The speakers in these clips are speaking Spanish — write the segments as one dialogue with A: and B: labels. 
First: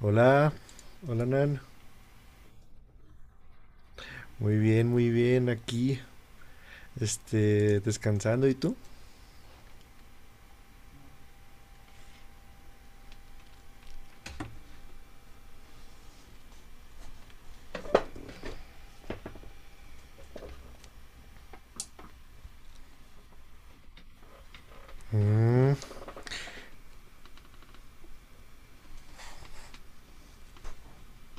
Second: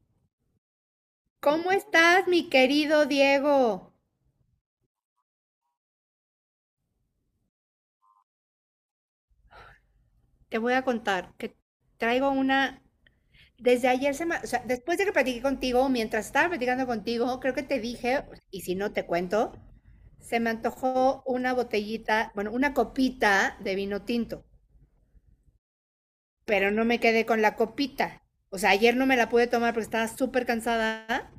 A: Hola, hola Nan.
B: ¿Cómo estás, mi querido Diego?
A: Muy bien, aquí, descansando. ¿Y tú?
B: Te voy a contar que traigo una. Desde ayer, o sea, después de que platiqué contigo, mientras estaba platicando contigo, creo que te dije, y si no te cuento, se me antojó una botellita, bueno, una copita de vino tinto,
A: Mm.
B: pero no me quedé con la copita. O sea, ayer no me la pude tomar porque estaba súper cansada,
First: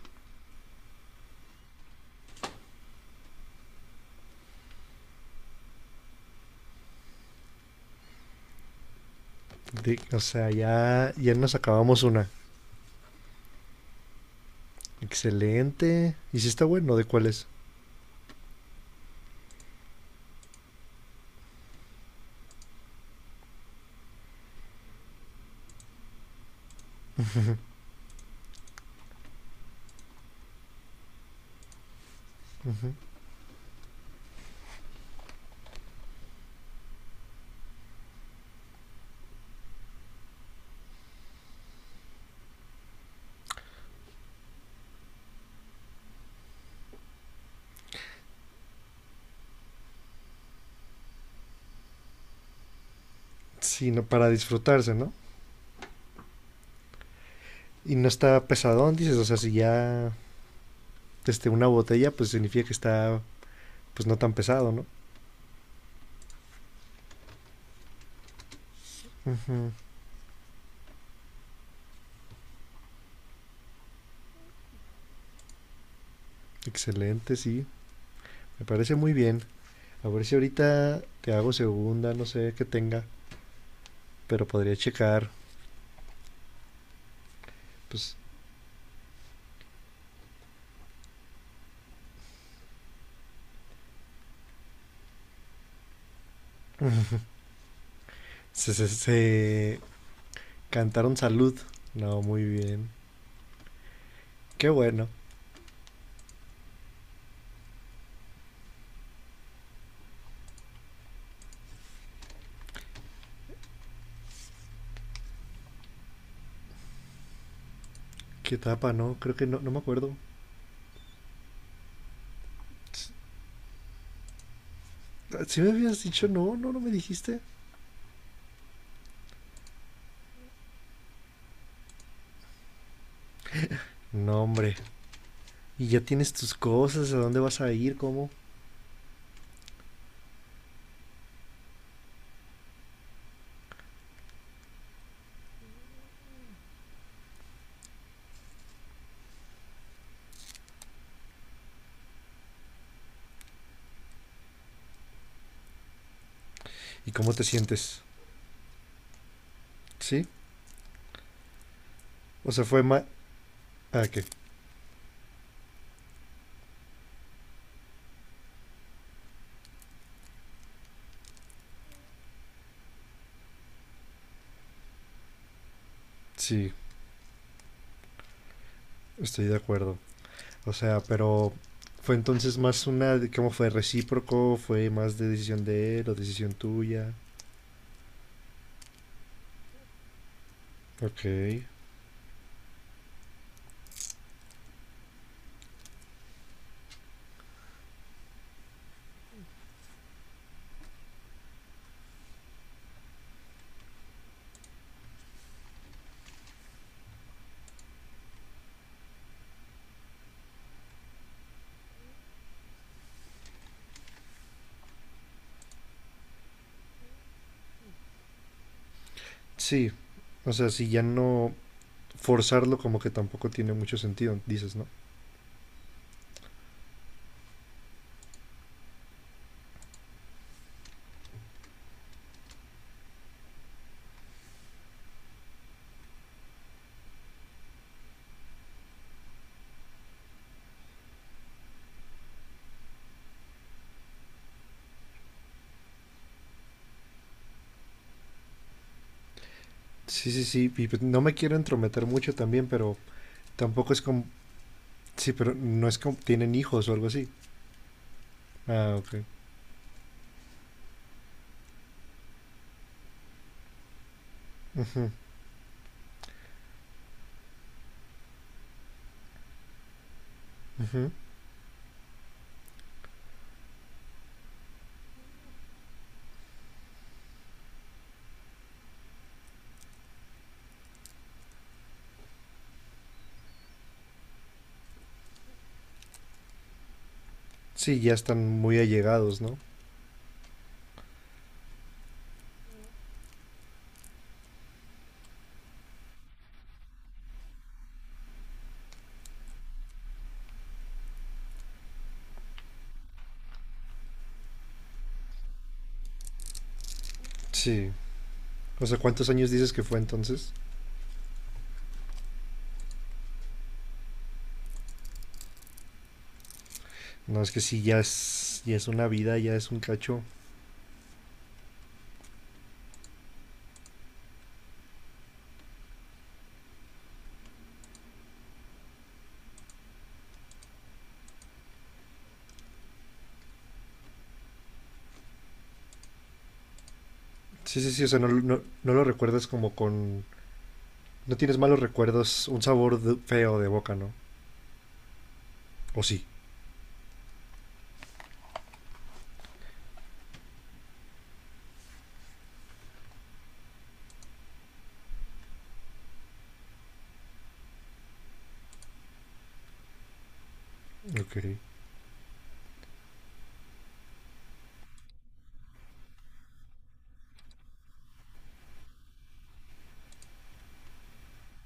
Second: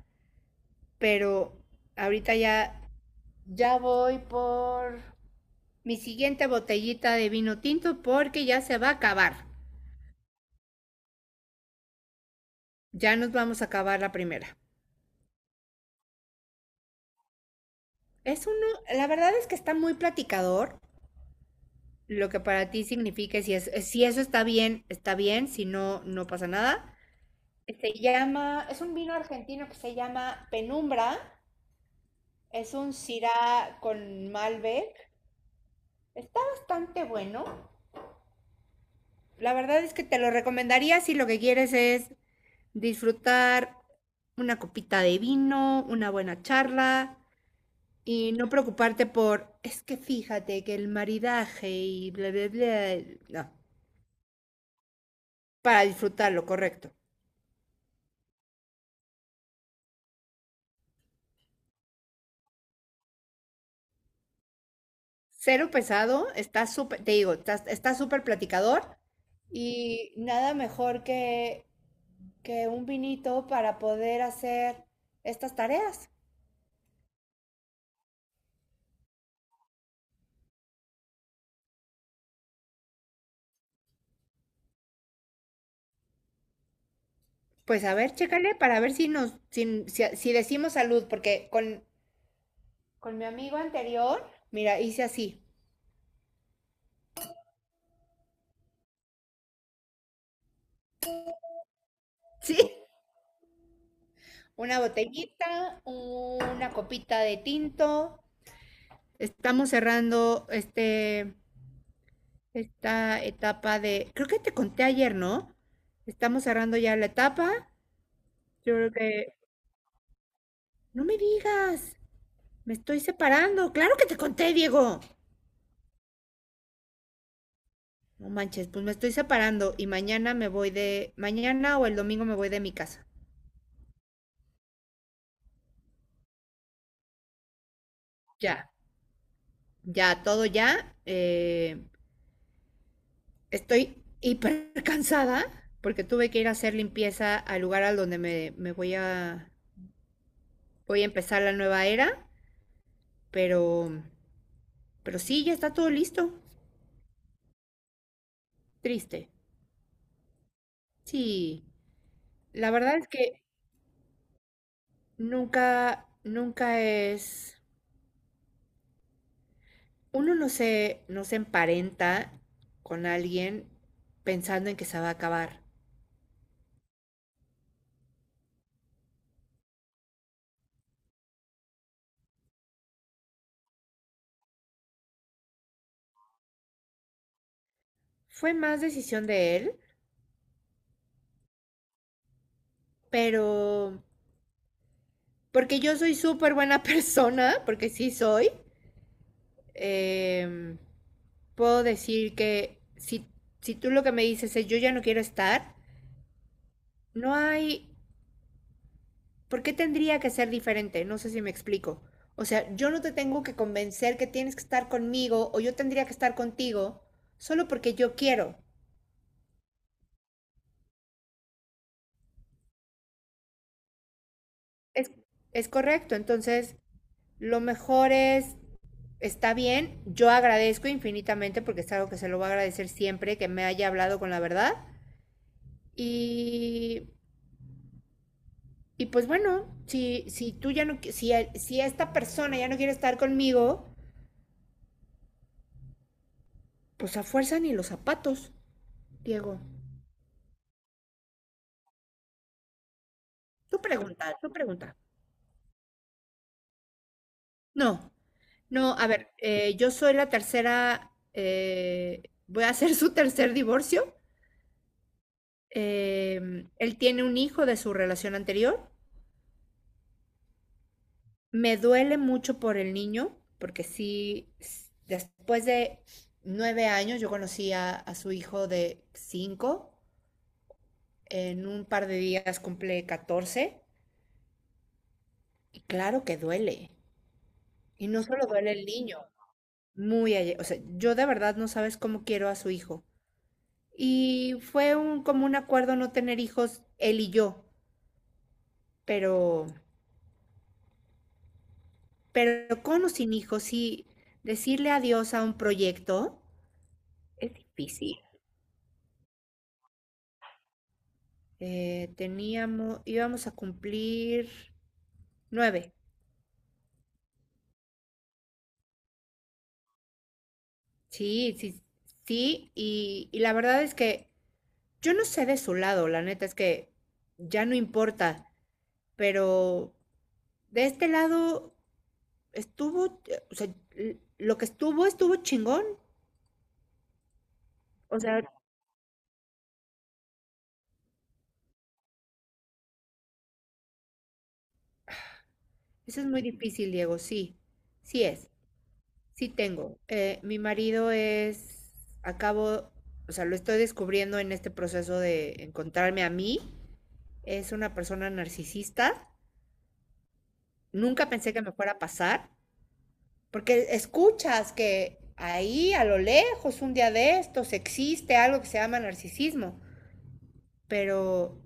B: pero ahorita ya voy por mi siguiente botellita de vino tinto porque ya se va a acabar.
A: O sea, ya, ya nos acabamos una.
B: Ya nos vamos a acabar la primera.
A: Excelente. ¿Y si está bueno? ¿De cuál es?
B: Es uno, la verdad es que está muy platicador, lo que para ti significa si eso está bien, si no, no pasa nada. Es un vino argentino que se llama Penumbra, es
A: Ujú.
B: un Syrah con Malbec. Está bastante bueno. La verdad es que te lo recomendaría si lo que quieres es disfrutar una copita de vino, una buena charla, y no preocuparte es que fíjate que el maridaje y bla, bla, bla. No,
A: Sí, no, para disfrutarse, ¿no?
B: para disfrutarlo, correcto.
A: Y no está pesadón, dices. O sea, si ya, una botella, pues significa que está, pues no tan pesado, ¿no?
B: Cero pesado, está súper, te digo, está súper platicador
A: Ujú.
B: y nada mejor que un vinito para poder hacer estas tareas.
A: Excelente, sí. Me parece muy bien. A ver si ahorita te hago segunda, no sé qué tenga, pero podría checar,
B: Pues a ver,
A: pues,
B: chécale para ver si nos, si, si, si decimos salud, porque con mi amigo anterior, mira, hice así.
A: se, se, se- Cantaron salud. No, muy
B: Sí.
A: bien. Qué
B: Una
A: bueno.
B: botellita, una copita de tinto, estamos cerrando esta etapa creo que te conté ayer, ¿no? Estamos cerrando ya la etapa.
A: Qué
B: Yo creo
A: etapa, ¿no? Creo
B: que,
A: que no, no me acuerdo.
B: no me digas, me estoy separando. Claro que te conté, Diego.
A: Si me habías dicho no, no, no me dijiste.
B: No manches, pues me estoy separando y mañana mañana o el domingo me voy de mi casa.
A: No, hombre. Y ya tienes tus cosas, a dónde vas a ir, cómo.
B: Ya, ya, todo ya. Estoy hiper cansada porque tuve que ir a hacer limpieza al lugar al donde me voy a, empezar la nueva era, pero Pero sí, ya está todo listo.
A: ¿Y cómo te sientes?
B: Triste.
A: ¿Sí?
B: Sí,
A: O sea,
B: la
A: fue
B: verdad
A: más...
B: es que
A: Ah, que
B: nunca es, uno no se emparenta con alguien pensando en que se va a acabar.
A: sí, estoy de acuerdo. O sea, pero fue entonces más una... ¿Cómo fue? ¿Recíproco? ¿Fue más de decisión de él o decisión tuya?
B: Fue más decisión de él,
A: Ok.
B: pero porque yo soy súper buena persona, porque sí soy, em, puedo decir que si tú lo que me dices es yo ya no quiero estar, no hay. ¿Por qué tendría que ser diferente? No sé si me explico. O sea, yo no te tengo que convencer que tienes que estar conmigo o yo tendría que estar contigo solo porque yo quiero.
A: Sí, o sea, si ya no... Forzarlo como que tampoco tiene mucho sentido, dices, ¿no?
B: Es, es correcto. Entonces, lo mejor es, está bien, yo agradezco infinitamente porque es algo que se lo voy a agradecer siempre que me haya hablado con la verdad. Y, y pues bueno, si esta persona ya no quiere estar conmigo, pues a fuerza ni los zapatos, Diego.
A: Sí, sí, sí, y pues no me quiero entrometer mucho también, pero
B: Tú
A: tampoco es como...
B: pregunta, tú pregunta.
A: Sí, pero no es como... ¿Tienen hijos o algo así?
B: No,
A: Ah,
B: no, a
A: ok.
B: ver, yo soy la tercera, voy a hacer su tercer divorcio. Eh, Él tiene un hijo de su relación anterior.
A: Ujú.
B: Me duele mucho por el niño, porque sí, después de 9 años yo conocí a su hijo de cinco. En un par de días cumple 14. Y claro que duele.
A: Sí,
B: Y
A: ya
B: no solo
A: están
B: duele
A: muy
B: el niño,
A: allegados, ¿no?
B: o sea, yo de verdad no sabes cómo quiero a su hijo. Y fue como un acuerdo no tener hijos, él y yo, pero, pero con o sin hijos, sí, decirle adiós a un proyecto es
A: Sí.
B: difícil.
A: O sea, ¿cuántos años dices que fue entonces?
B: Íbamos a cumplir 9.
A: No, es que sí, ya es una vida, ya es un cacho.
B: Sí, sí, sí, y la verdad es que yo no sé de su lado, la neta es que ya no importa, pero de este lado estuvo, o sea, lo que estuvo, estuvo chingón.
A: Sí, sí, sí, o sea,
B: O
A: no,
B: sea,
A: no, no lo recuerdas como con... No tienes malos recuerdos, un sabor feo de boca, ¿no? O
B: eso
A: sí.
B: es muy difícil, Diego, sí, sí es, sí tengo. Mi marido es, acabo, o sea, lo estoy descubriendo en este proceso de encontrarme a mí. Es una persona narcisista. Nunca
A: Ok.
B: pensé que me fuera a pasar, porque escuchas que ahí a lo lejos, un día de estos, existe algo que se llama narcisismo, pero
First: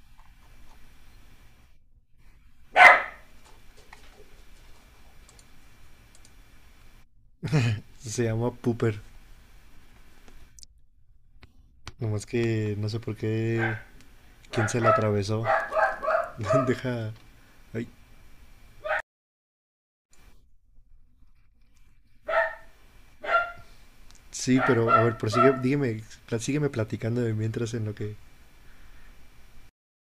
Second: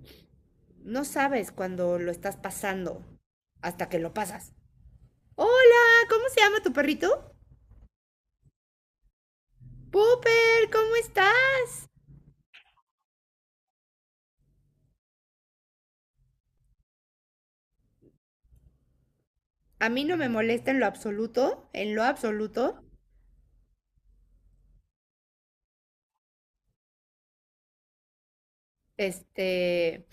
B: no sabes cuando lo estás pasando hasta que lo pasas. Hola, ¿cómo se llama tu perrito?
A: Se llama Pooper.
B: Pooper, ¿cómo estás?
A: Nomás que no sé por qué... ¿Quién se la atravesó? Deja... Ay.
B: A mí no me molesta en lo absoluto, en lo absoluto.
A: Sí, pero a ver, prosigue, dígame, sígueme platicando de mientras en lo que...
B: Este,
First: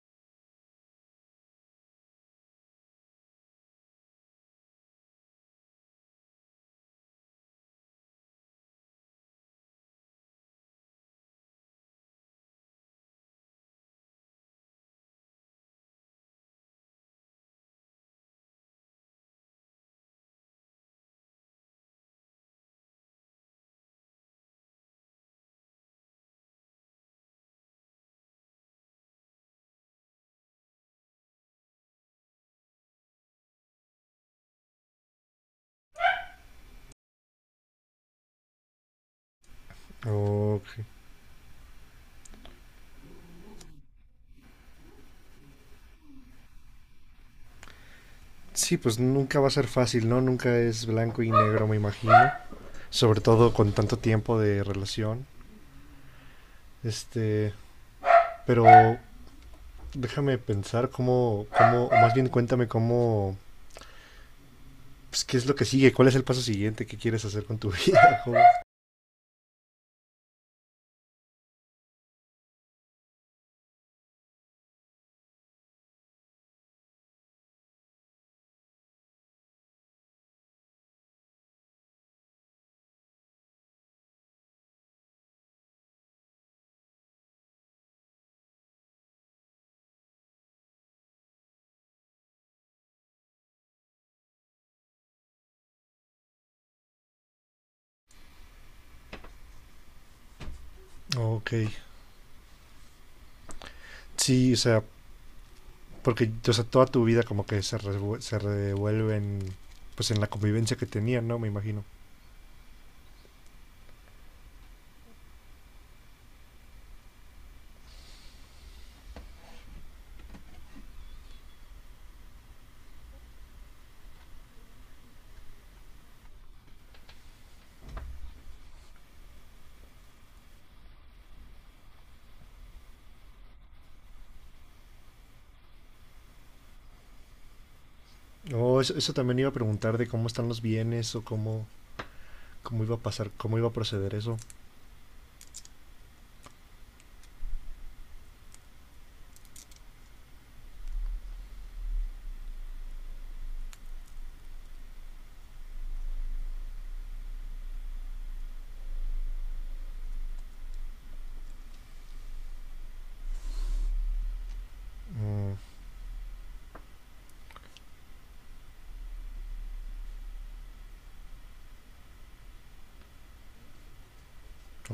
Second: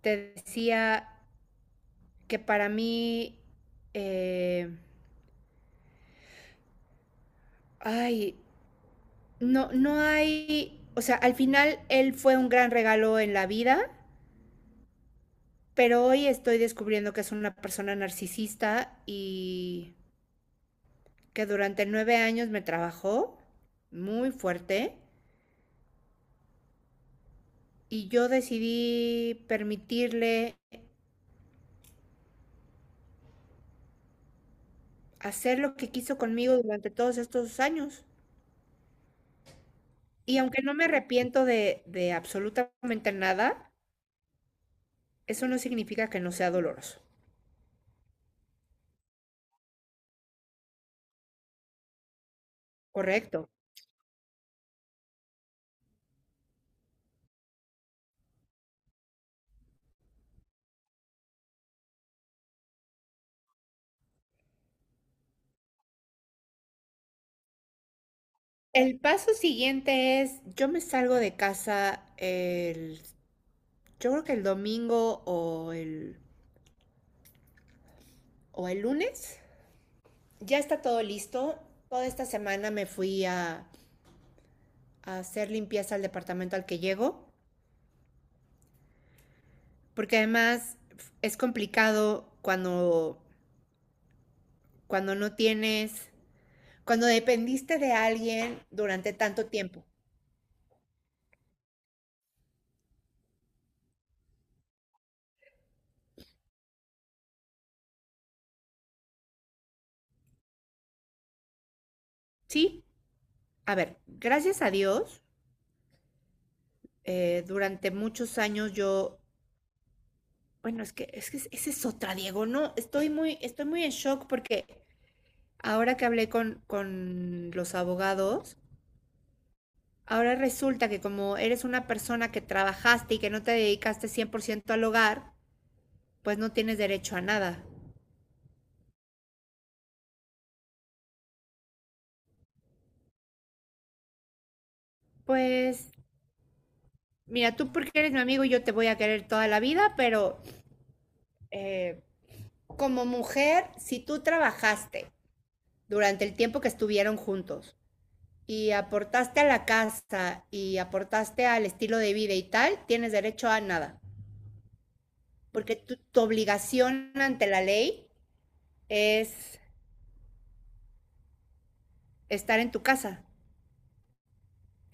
B: te decía que para mí, eh, ay, no, no hay, o sea, al final él fue un gran regalo en la vida, pero hoy estoy descubriendo que es una persona narcisista y que durante 9 años me trabajó muy fuerte y yo decidí permitirle hacer lo que quiso conmigo durante todos estos años. Y aunque no
A: Ok.
B: me arrepiento de absolutamente nada, eso no significa que no sea doloroso.
A: Sí, pues nunca va a ser fácil, ¿no? Nunca es blanco y negro, me imagino. Sobre
B: Correcto.
A: todo con tanto tiempo de relación. Este, pero déjame pensar cómo, cómo, o más bien cuéntame cómo, pues, qué es lo que sigue, cuál es el paso siguiente que quieres hacer con tu vida, joven.
B: El paso siguiente es, yo me salgo de casa yo creo que el domingo o el lunes. Ya está todo listo. Toda esta semana me fui a hacer limpieza al departamento al que llego, porque además es complicado cuando no tienes, cuando dependiste de alguien durante tanto tiempo.
A: Ok. Sí, o sea, porque, o sea, toda tu vida como que se revuelve en, pues en la convivencia que tenían, ¿no? Me imagino.
B: Sí, a ver, gracias a Dios, durante muchos años yo, bueno, esa es otra, Diego, no, estoy muy en shock porque ahora que hablé con los abogados, ahora resulta que como eres una persona que trabajaste y que no te dedicaste 100% al hogar, pues no tienes derecho a nada.
A: Oh, eso también iba a preguntar de cómo están los bienes o cómo, cómo iba a pasar, cómo iba a proceder eso.
B: Pues, mira, tú porque eres mi amigo y yo te voy a querer toda la vida, pero eh, como mujer, si tú trabajaste durante el tiempo que estuvieron juntos, y aportaste a la casa y aportaste al estilo de vida y tal, tienes derecho a nada.
A: Mm.
B: Porque tu obligación ante la ley es estar en tu casa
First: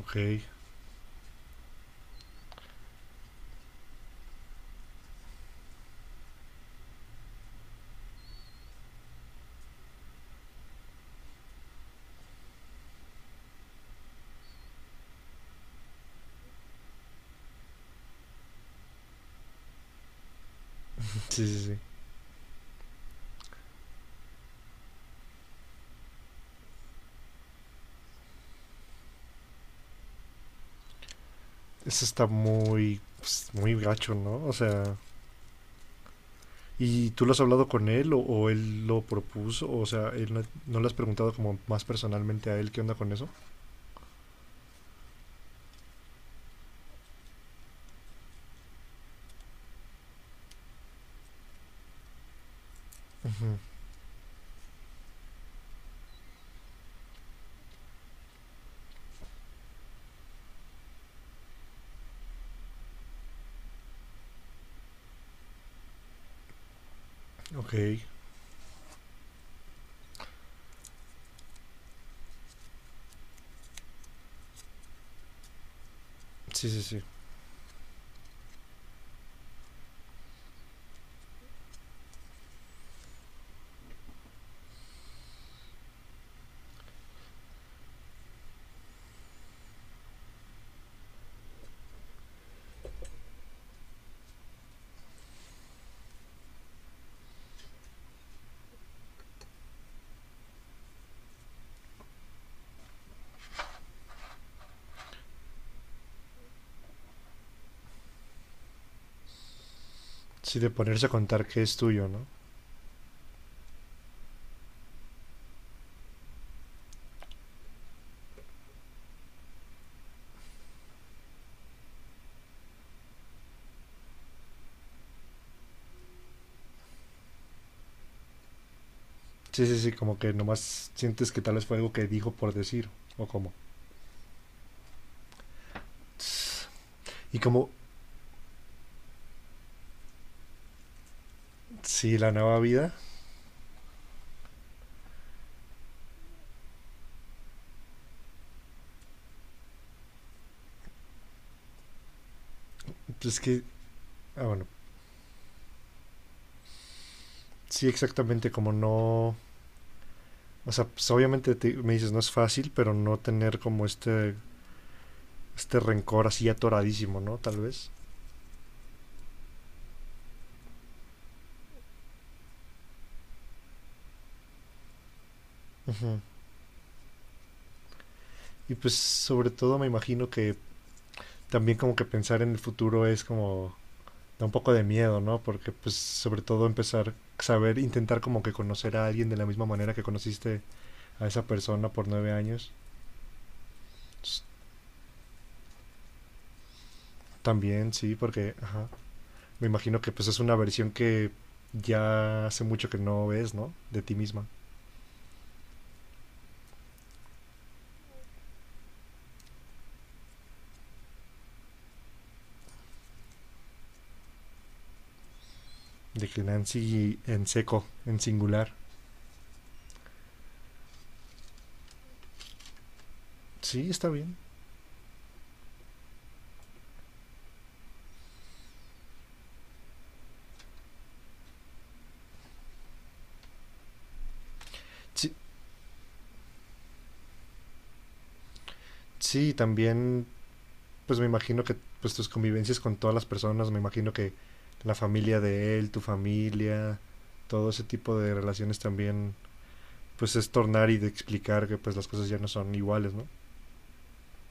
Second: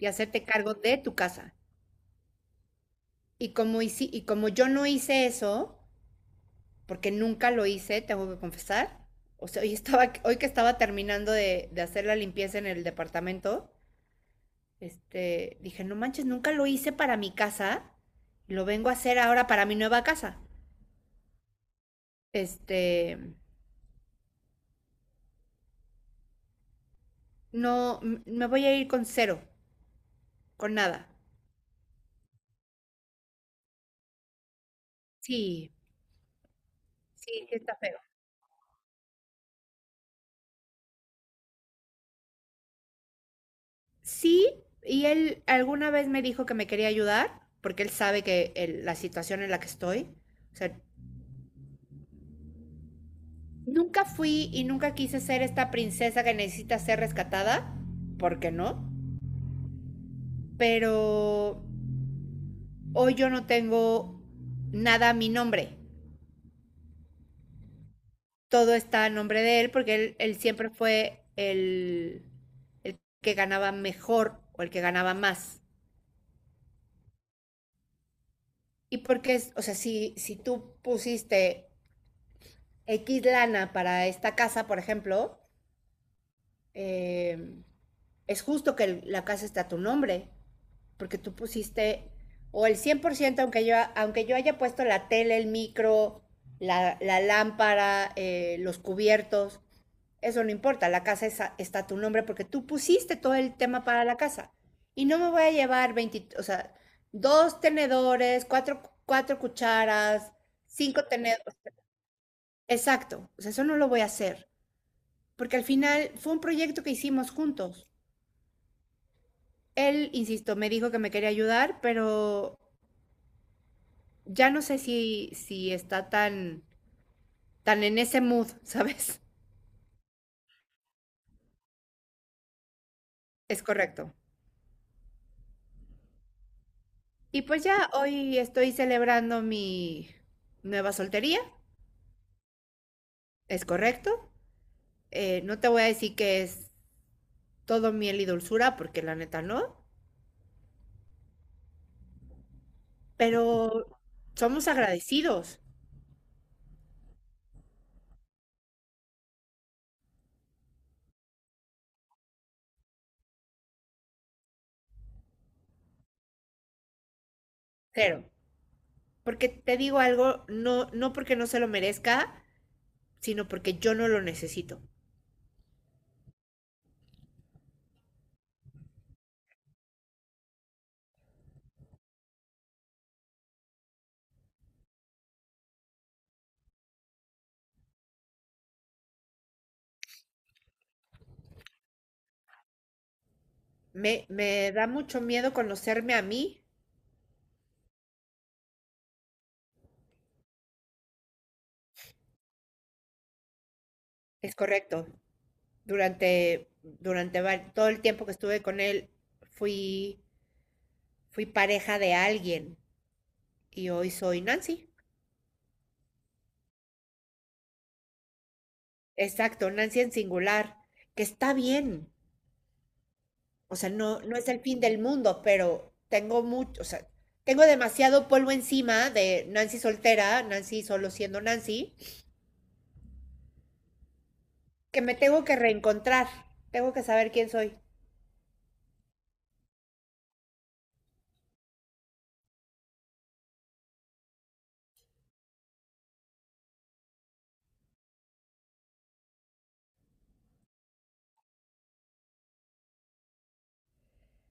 B: y hacerte cargo de tu casa. Y como yo no hice eso, porque nunca lo hice, tengo que confesar, o sea, hoy, estaba, hoy que estaba terminando de hacer la limpieza en el departamento, este, dije, no manches, nunca lo hice para mi casa, lo vengo a hacer ahora para mi nueva casa.
A: sí, sí, sí.
B: Este, no, me voy a ir con cero, con nada.
A: Eso está muy, pues, muy gacho, ¿no? O sea,
B: Sí,
A: ¿y tú lo has
B: sí, sí
A: hablado
B: está
A: con
B: feo.
A: él o él lo propuso? O sea, él no, no le has preguntado como más personalmente a él qué onda con eso?
B: Sí, y él alguna vez me dijo que me quería ayudar, porque él sabe que la situación en la que estoy. O sea,
A: Ujú.
B: nunca fui y nunca quise ser esta princesa que necesita ser rescatada, porque no. Pero hoy yo no tengo nada a mi nombre.
A: Ok,
B: Todo está a nombre de él, porque él siempre fue el que ganaba mejor o el que ganaba más.
A: sí, sí, sí.
B: Y porque, o sea, si tú pusiste X lana para esta casa, por ejemplo, eh, es justo que la casa está a tu nombre, porque tú pusiste o el 100% aunque yo, haya puesto la tele, el micro, la lámpara, los cubiertos, eso no importa, la casa es está a tu nombre porque tú pusiste todo el tema para la casa. Y no me voy a llevar 20, o sea, dos tenedores, cuatro cucharas,
A: Sí, de
B: cinco
A: ponerse a
B: tenedores.
A: contar que es tuyo, ¿no?
B: Exacto, o sea, eso no lo voy a hacer, porque al final fue un proyecto que hicimos juntos. Él, insisto, me dijo que me quería ayudar, pero ya no sé si está tan, tan en ese mood, ¿sabes?
A: Sí, sí, sí, como que nomás sientes que tal vez fue algo que dijo por decir, o como.
B: Es correcto.
A: Y
B: Y pues
A: como,
B: ya hoy estoy celebrando mi nueva soltería,
A: sí, la nueva vida,
B: es correcto. No te voy a decir que es todo miel y dulzura, porque la neta no,
A: pues que
B: pero
A: Ah, bueno.
B: somos agradecidos,
A: Sí, exactamente, como no... O sea, pues obviamente me dices, no es fácil, pero no tener como este rencor así atoradísimo, ¿no? Tal vez.
B: cero. Porque te digo algo, no, no porque no se lo merezca, sino porque yo no lo necesito.
A: Ujú. Y pues sobre todo me imagino que también como que pensar en el futuro es como... Da un poco de miedo, ¿no? Porque pues sobre todo empezar, saber, intentar como que conocer a alguien de la misma manera que conociste a esa persona por 9 años.
B: Me,
A: Pues,
B: me da mucho miedo conocerme a mí,
A: también, sí, porque ajá, me imagino que pues es una versión que ya hace mucho que no ves, ¿no? De ti misma.
B: es correcto. Durante todo el tiempo que estuve con él, fui, fui pareja de alguien y hoy soy Nancy.
A: De que Nancy en seco, en singular.
B: Exacto, Nancy en singular, que está bien. O sea,
A: Sí, está
B: no,
A: bien.
B: no es el fin del mundo, pero tengo mucho, o sea, tengo demasiado polvo encima de Nancy soltera, Nancy solo siendo Nancy que me
A: Sí,
B: tengo que reencontrar, tengo que saber quién soy.
A: sí, también, pues me imagino que pues tus convivencias con todas las personas, me imagino que la familia de él, tu familia, todo ese tipo de relaciones también, pues es tornar y de explicar que pues las cosas ya no son iguales, ¿no?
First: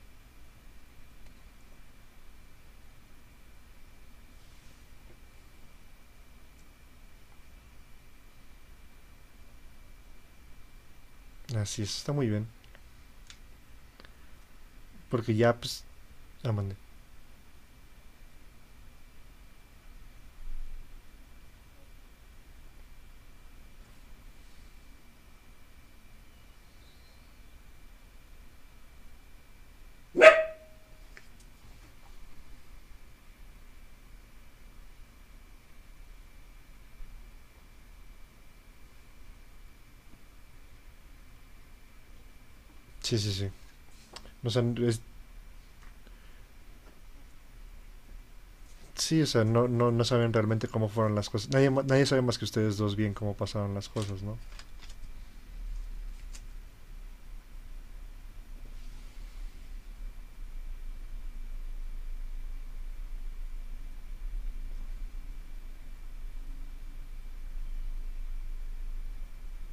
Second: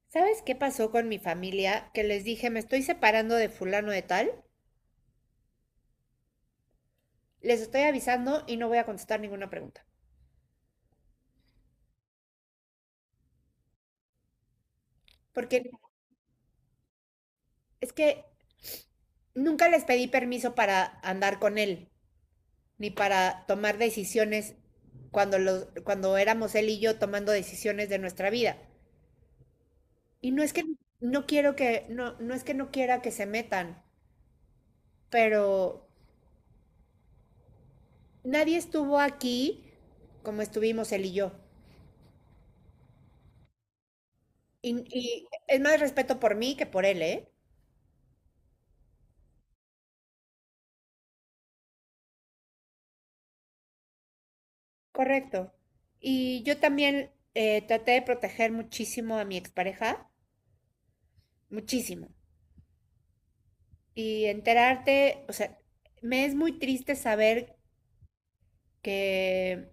B: ¿Sabes qué pasó con mi familia? Que les dije, me estoy separando de fulano de tal, les estoy avisando y no voy a contestar ninguna pregunta.
A: Así es, está muy bien. Porque ya,
B: Porque
A: pues, ah, mandé.
B: es que nunca les pedí permiso para andar con él, ni para tomar decisiones cuando, los, cuando éramos él y yo tomando decisiones de nuestra vida. Y no es que no quiero que, no, no es que no quiera que se metan, pero nadie estuvo aquí como estuvimos él y yo.
A: Sí, sí, sí. O sea,
B: Y, y es más respeto por mí que por él, ¿eh?
A: sí, o sea, no, no, no saben realmente cómo fueron las cosas. Nadie sabe más que ustedes dos bien cómo pasaron las cosas, ¿no?
B: Correcto. Y yo también traté de proteger muchísimo a mi expareja, muchísimo. Y enterarte, o sea, me es muy triste saber que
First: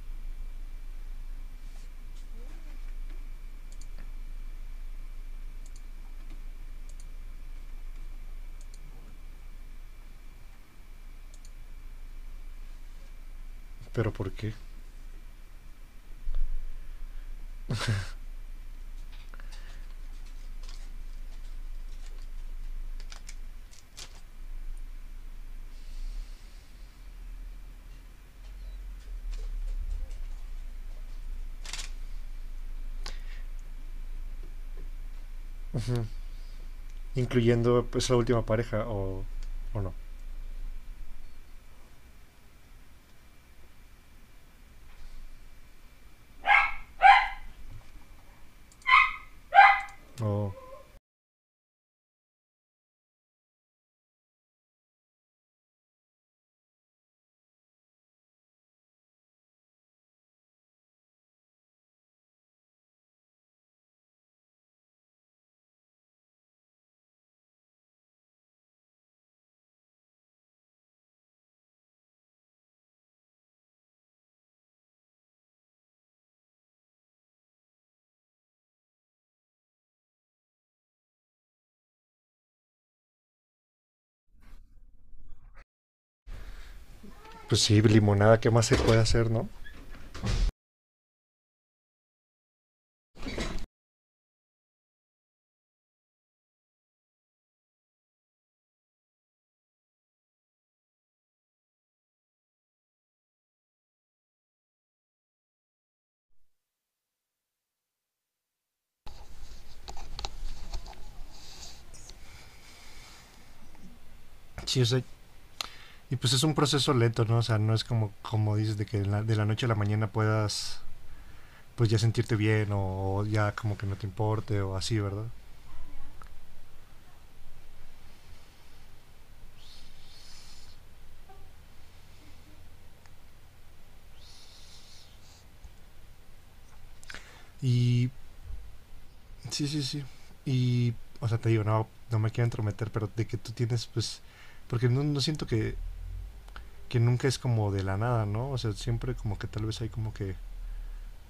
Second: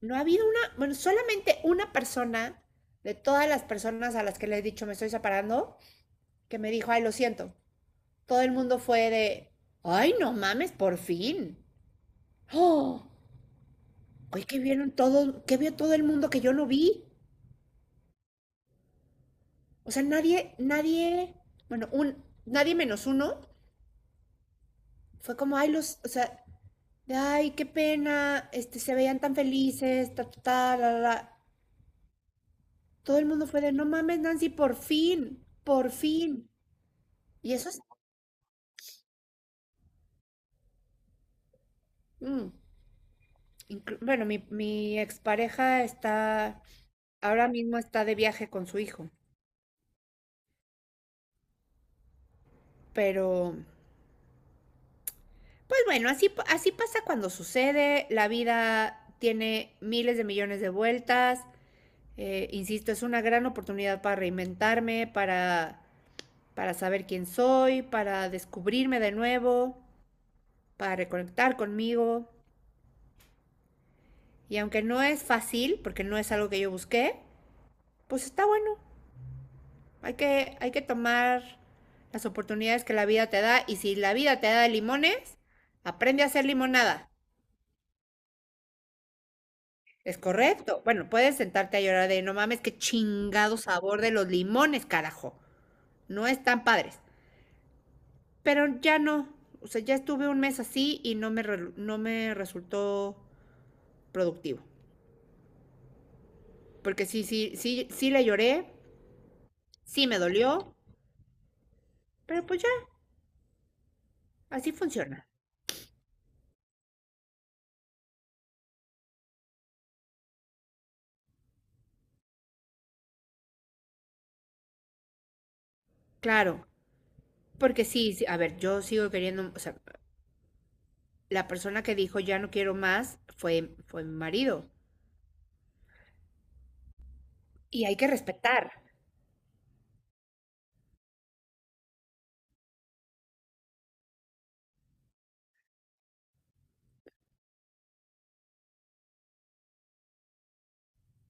B: no ha habido una, bueno, solamente una persona de todas las personas a las que le he dicho me estoy separando, que me dijo, ay, lo siento. Todo el mundo fue de, ay, no mames, por fin. Oh,
A: Pero ¿por
B: oye,
A: qué?
B: que vieron todo, ¿qué vio todo el mundo que yo no vi? O sea, nadie, nadie, bueno, un, nadie menos uno fue como, ay, los, o sea, de, ay, qué pena, se veían tan felices, todo el mundo fue de, no mames, Nancy, por fin, por
A: Ujú.
B: fin. Y eso es,
A: Incluyendo pues la última pareja o no.
B: mm, inclu- bueno, Mi expareja está, ahora mismo está de viaje con su hijo,
A: O,
B: pero pues bueno, así pasa cuando sucede. La vida tiene miles de millones de vueltas. Insisto, es una gran oportunidad para reinventarme, para saber quién soy, para descubrirme de nuevo, para reconectar conmigo. Y aunque no es fácil, porque no es algo que yo busqué, pues está bueno. Hay que tomar las oportunidades que la vida te da. Y si la vida te da limones, aprende a hacer limonada.
A: pues sí, limonada, ¿qué más se puede hacer, no?
B: Es correcto. Bueno, puedes sentarte a llorar de no mames, qué chingado sabor de los limones, carajo. No están padres, pero ya no. O sea, ya estuve un mes así y no me resultó productivo. Porque sí, le lloré, sí me dolió, pero pues ya, así
A: Sí, o sea,
B: funciona.
A: y pues es un proceso lento, ¿no? O sea, no es como dices de que de la noche a la mañana puedas pues ya sentirte bien o ya como que no te importe o así, ¿verdad?
B: Claro, porque a ver, yo sigo queriendo. O sea, la persona que dijo ya no quiero más fue mi marido. Y hay que
A: Y
B: respetar.
A: sí, sí, sí. Y, o sea, te digo, no, no me quiero entrometer, pero de que tú tienes, pues, porque no, no siento que nunca es como de la nada, ¿no? O sea, siempre como que tal vez hay como que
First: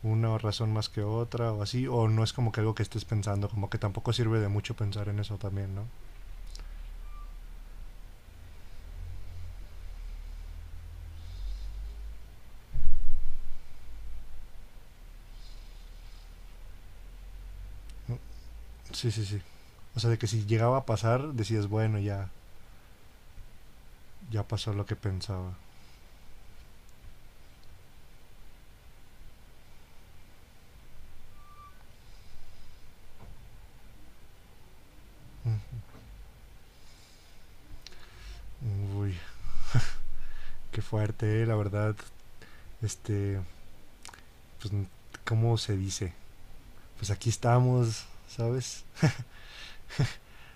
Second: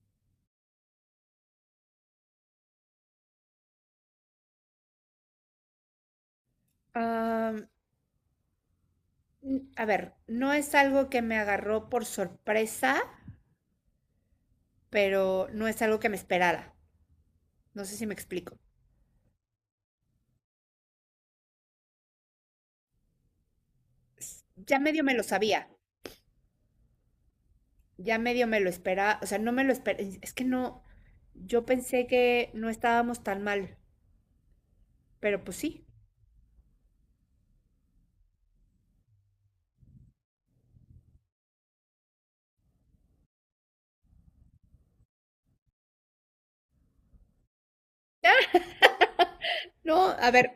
A: una razón más que otra o así, o no es como que algo que estés pensando, como que tampoco sirve de mucho pensar en eso también, ¿no?
B: Ah, a ver, no es algo que me agarró por sorpresa, pero no es algo que me esperara. No sé si me
A: Mm.
B: explico.
A: Sí, sí, sí. O sea, de que si llegaba a pasar, decías, bueno, ya, ya pasó
B: Ya
A: lo que
B: medio me lo
A: pensaba.
B: sabía, ya medio me lo esperaba. O sea, no me lo esperaba, es que no, yo pensé que no estábamos tan mal, pero pues sí.
A: Mm. Uy, qué fuerte, la verdad. Este, pues, ¿cómo se dice? Pues aquí estamos, ¿sabes?
B: No, a ver,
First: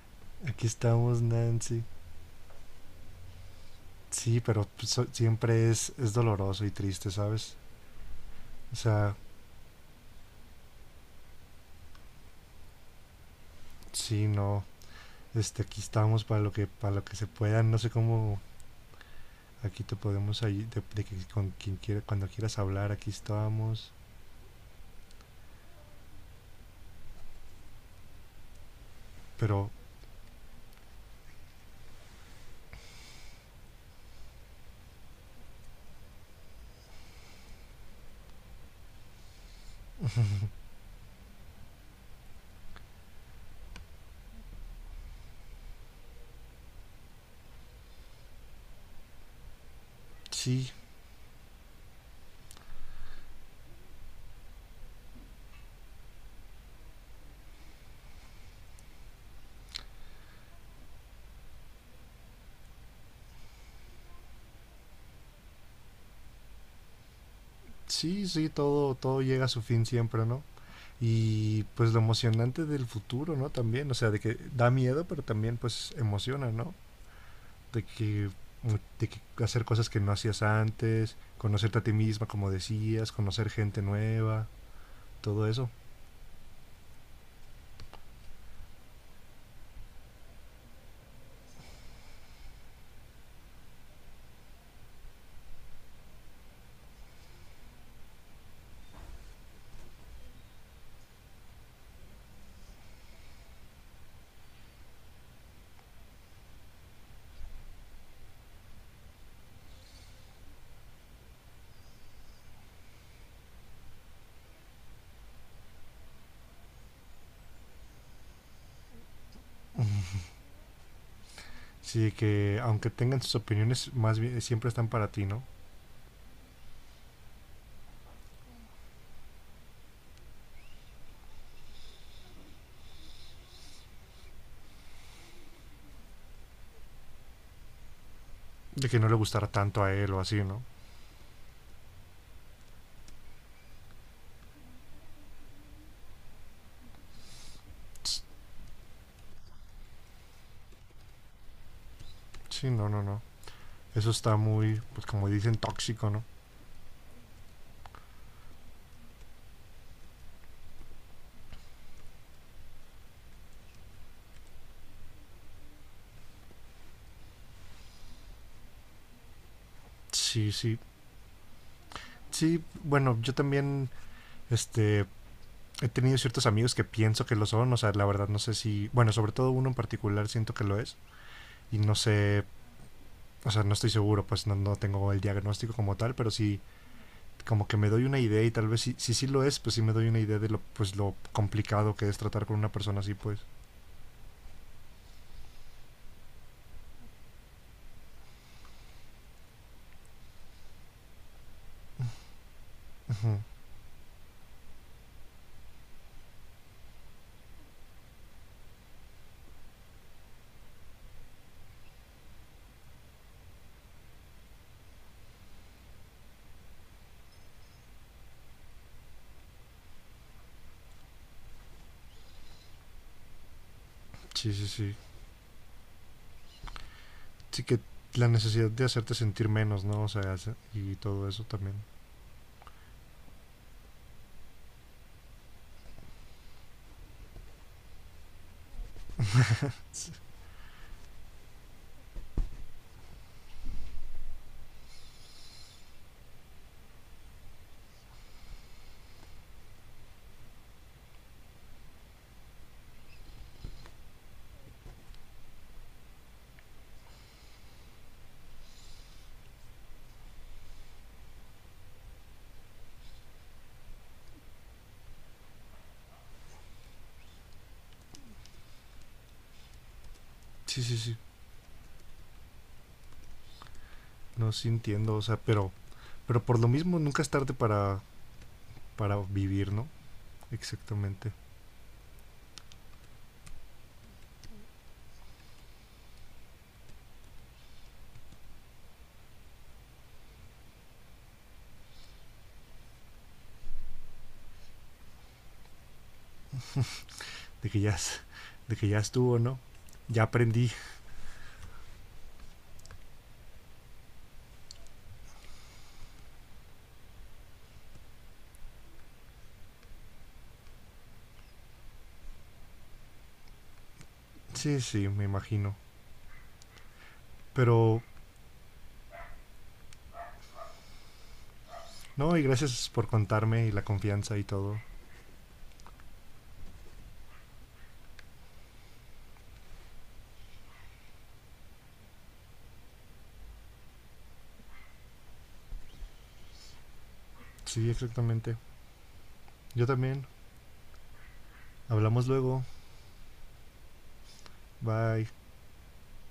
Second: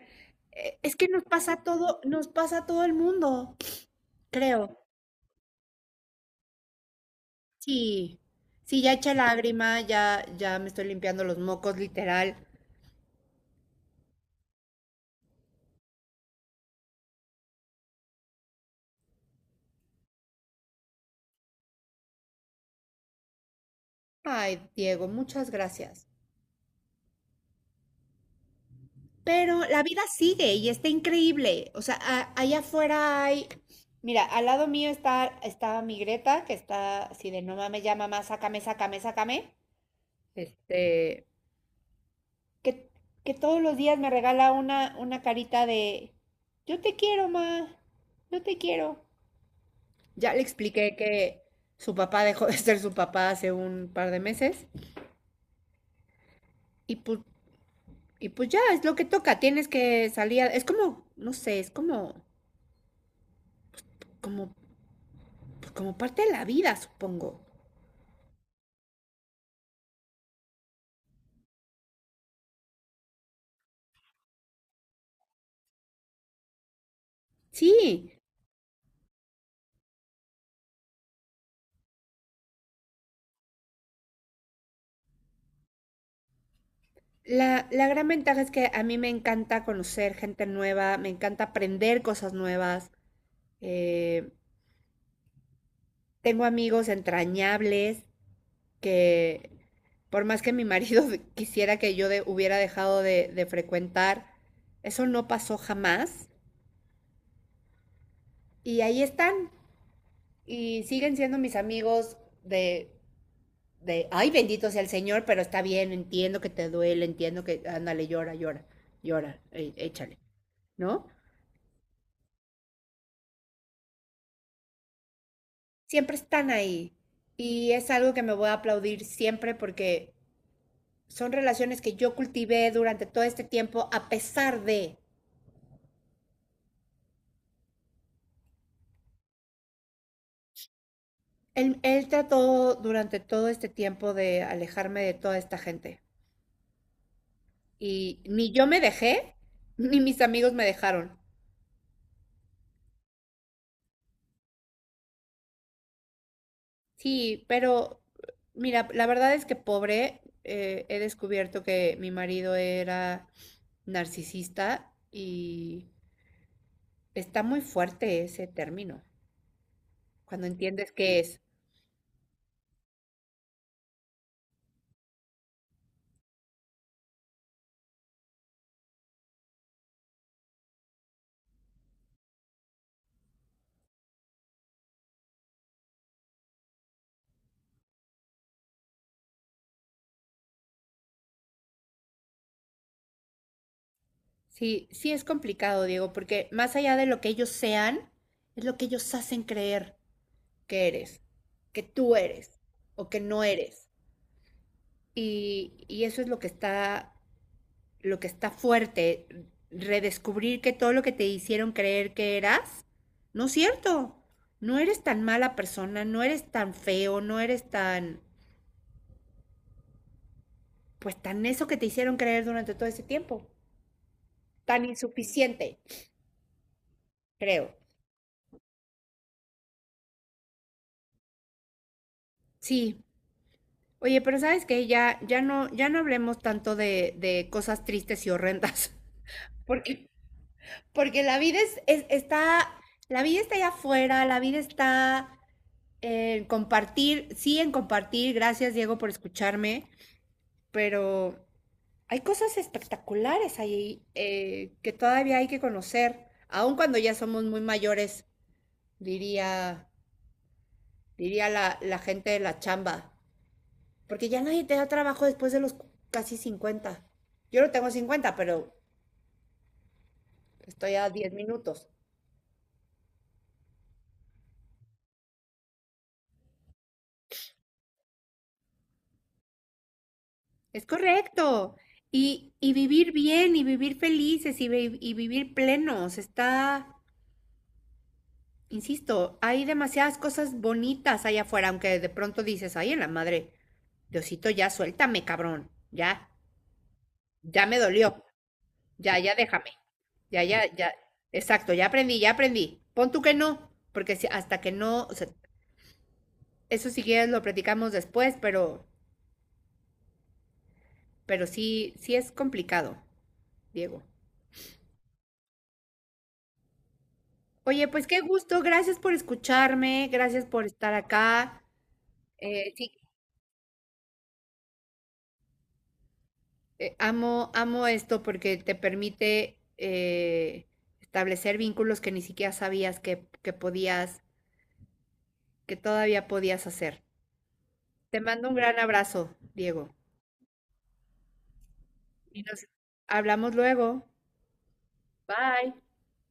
A: Aquí
B: es que
A: estamos,
B: nos pasa
A: Nancy.
B: todo, nos pasa a todo el mundo,
A: Sí, pero
B: creo.
A: pues, siempre es doloroso y triste, ¿sabes?
B: Sí,
A: O
B: sí, ya eché
A: sea,
B: lágrima, ya, ya me estoy limpiando los mocos, literal.
A: sí, no. Aquí estamos para lo que, se pueda. No sé cómo aquí te podemos ayudar, de que con quien quiera, cuando quieras hablar, aquí estamos.
B: Ay, Diego, muchas gracias. Pero
A: Pero
B: la vida sigue y está increíble. O sea, allá afuera hay. Mira, al lado mío está mi Greta, que está así de no mames, ya mamá, sácame, sácame, sácame. Este, Que, que todos los días me regala una carita de yo te quiero, ma, yo te quiero. Ya le
A: sí,
B: expliqué que su papá dejó de ser su papá hace un par de meses y pues, y pues ya es lo que toca, tienes que salir. Es como, no sé, es como, como, pues como parte de la vida, supongo.
A: sí, sí, todo, todo llega a su fin siempre, ¿no? Y pues lo emocionante del futuro, ¿no? También, o sea, de que da miedo, pero también pues emociona, ¿no? De
B: Sí,
A: que, de que hacer cosas que no hacías antes, conocerte a ti misma, como decías, conocer gente nueva, todo eso.
B: la gran ventaja es que a mí me encanta conocer gente nueva, me encanta aprender cosas nuevas. eh, Tengo amigos entrañables que, por más que mi marido quisiera que hubiera dejado de frecuentar, eso no pasó jamás. Y ahí están. Y siguen siendo mis amigos de, ay, bendito sea el Señor, pero está bien, entiendo que te duele, entiendo que, ándale, llora, llora, llora, échale, ¿no?
A: Sí, que aunque tengan sus opiniones, más bien siempre están para ti, ¿no?
B: Siempre están ahí. Y es algo que me voy a aplaudir siempre porque son relaciones que yo cultivé durante todo este tiempo a pesar de...
A: De que no le gustará tanto a él o así, ¿no?
B: Él trató durante todo este tiempo de alejarme de toda esta gente. Y ni yo me dejé, ni mis amigos me dejaron.
A: Sí, no, no, no. Eso está muy, pues como dicen, tóxico, ¿no?
B: Sí, pero mira, la verdad es que pobre, he descubierto que mi marido era narcisista, y está muy fuerte ese término, cuando
A: Sí, sí.
B: entiendes qué es.
A: Sí, bueno, yo también, este, he tenido ciertos amigos que pienso que lo son, o sea, la verdad no sé si, bueno, sobre todo uno en particular siento que lo es, y no sé, o sea, no estoy seguro, pues no, no tengo el diagnóstico como tal, pero sí, como que me doy una idea y tal vez si, sí lo es, pues sí me doy una idea de lo, pues, lo complicado que es tratar con una persona así, pues.
B: Sí, sí es complicado, Diego, porque más allá de lo que ellos sean, es lo que ellos hacen creer. que eres, que tú eres o que no eres. Y eso es lo que está fuerte, redescubrir que todo lo que te hicieron creer que eras, no es cierto. No eres tan mala persona, no eres tan feo, no eres tan, pues tan eso que te hicieron creer durante todo ese tiempo.
A: Sí, sí,
B: Tan
A: sí.
B: insuficiente,
A: Sí
B: creo.
A: que la necesidad de hacerte sentir menos, ¿no? O sea, y todo eso también.
B: Sí. Oye, pero sabes que ya, ya no, ya no hablemos tanto de cosas tristes y horrendas. Porque Porque la vida es, está, la vida está allá afuera, la vida está en compartir, sí, en compartir. Gracias, Diego, por escucharme. Pero hay cosas espectaculares ahí, que todavía hay que conocer, aun cuando ya somos muy mayores, diría, diría la gente de la chamba, porque ya nadie te da trabajo después de los casi 50. Yo no tengo 50, pero
A: Sí, sí,
B: estoy a
A: sí.
B: 10 minutos.
A: No, sí entiendo, o sea, pero por lo mismo nunca es tarde para, vivir, ¿no?
B: Es
A: Exactamente.
B: correcto. Y vivir bien y vivir felices y, y vivir plenos. Está, insisto, hay demasiadas cosas bonitas allá afuera, aunque de pronto dices, ay, en la madre, Diosito, ya suéltame, cabrón. Ya, ya
A: De
B: me
A: que ya, es-
B: dolió.
A: de que ya
B: Ya, ya
A: estuvo, ¿no?
B: déjame.
A: Ya
B: Ya, ya,
A: aprendí.
B: ya. Exacto, ya aprendí, ya aprendí. Pon tú que no, porque hasta que no, o sea, eso si quieres lo platicamos después, pero sí, sí es complicado, Diego.
A: Sí, sí, me imagino.
B: Oye,
A: Pero,
B: pues qué gusto, gracias por escucharme, gracias por estar acá.
A: no, y gracias
B: Sí,
A: por contarme y la confianza y todo.
B: amo, amo esto porque te permite, establecer vínculos que ni siquiera sabías que podías, que todavía podías hacer.
A: Sí,
B: Te mando
A: exactamente.
B: un gran abrazo,
A: Yo
B: Diego.
A: también. Hablamos
B: Y
A: luego.
B: nos hablamos luego.
A: Bye.
B: Bye.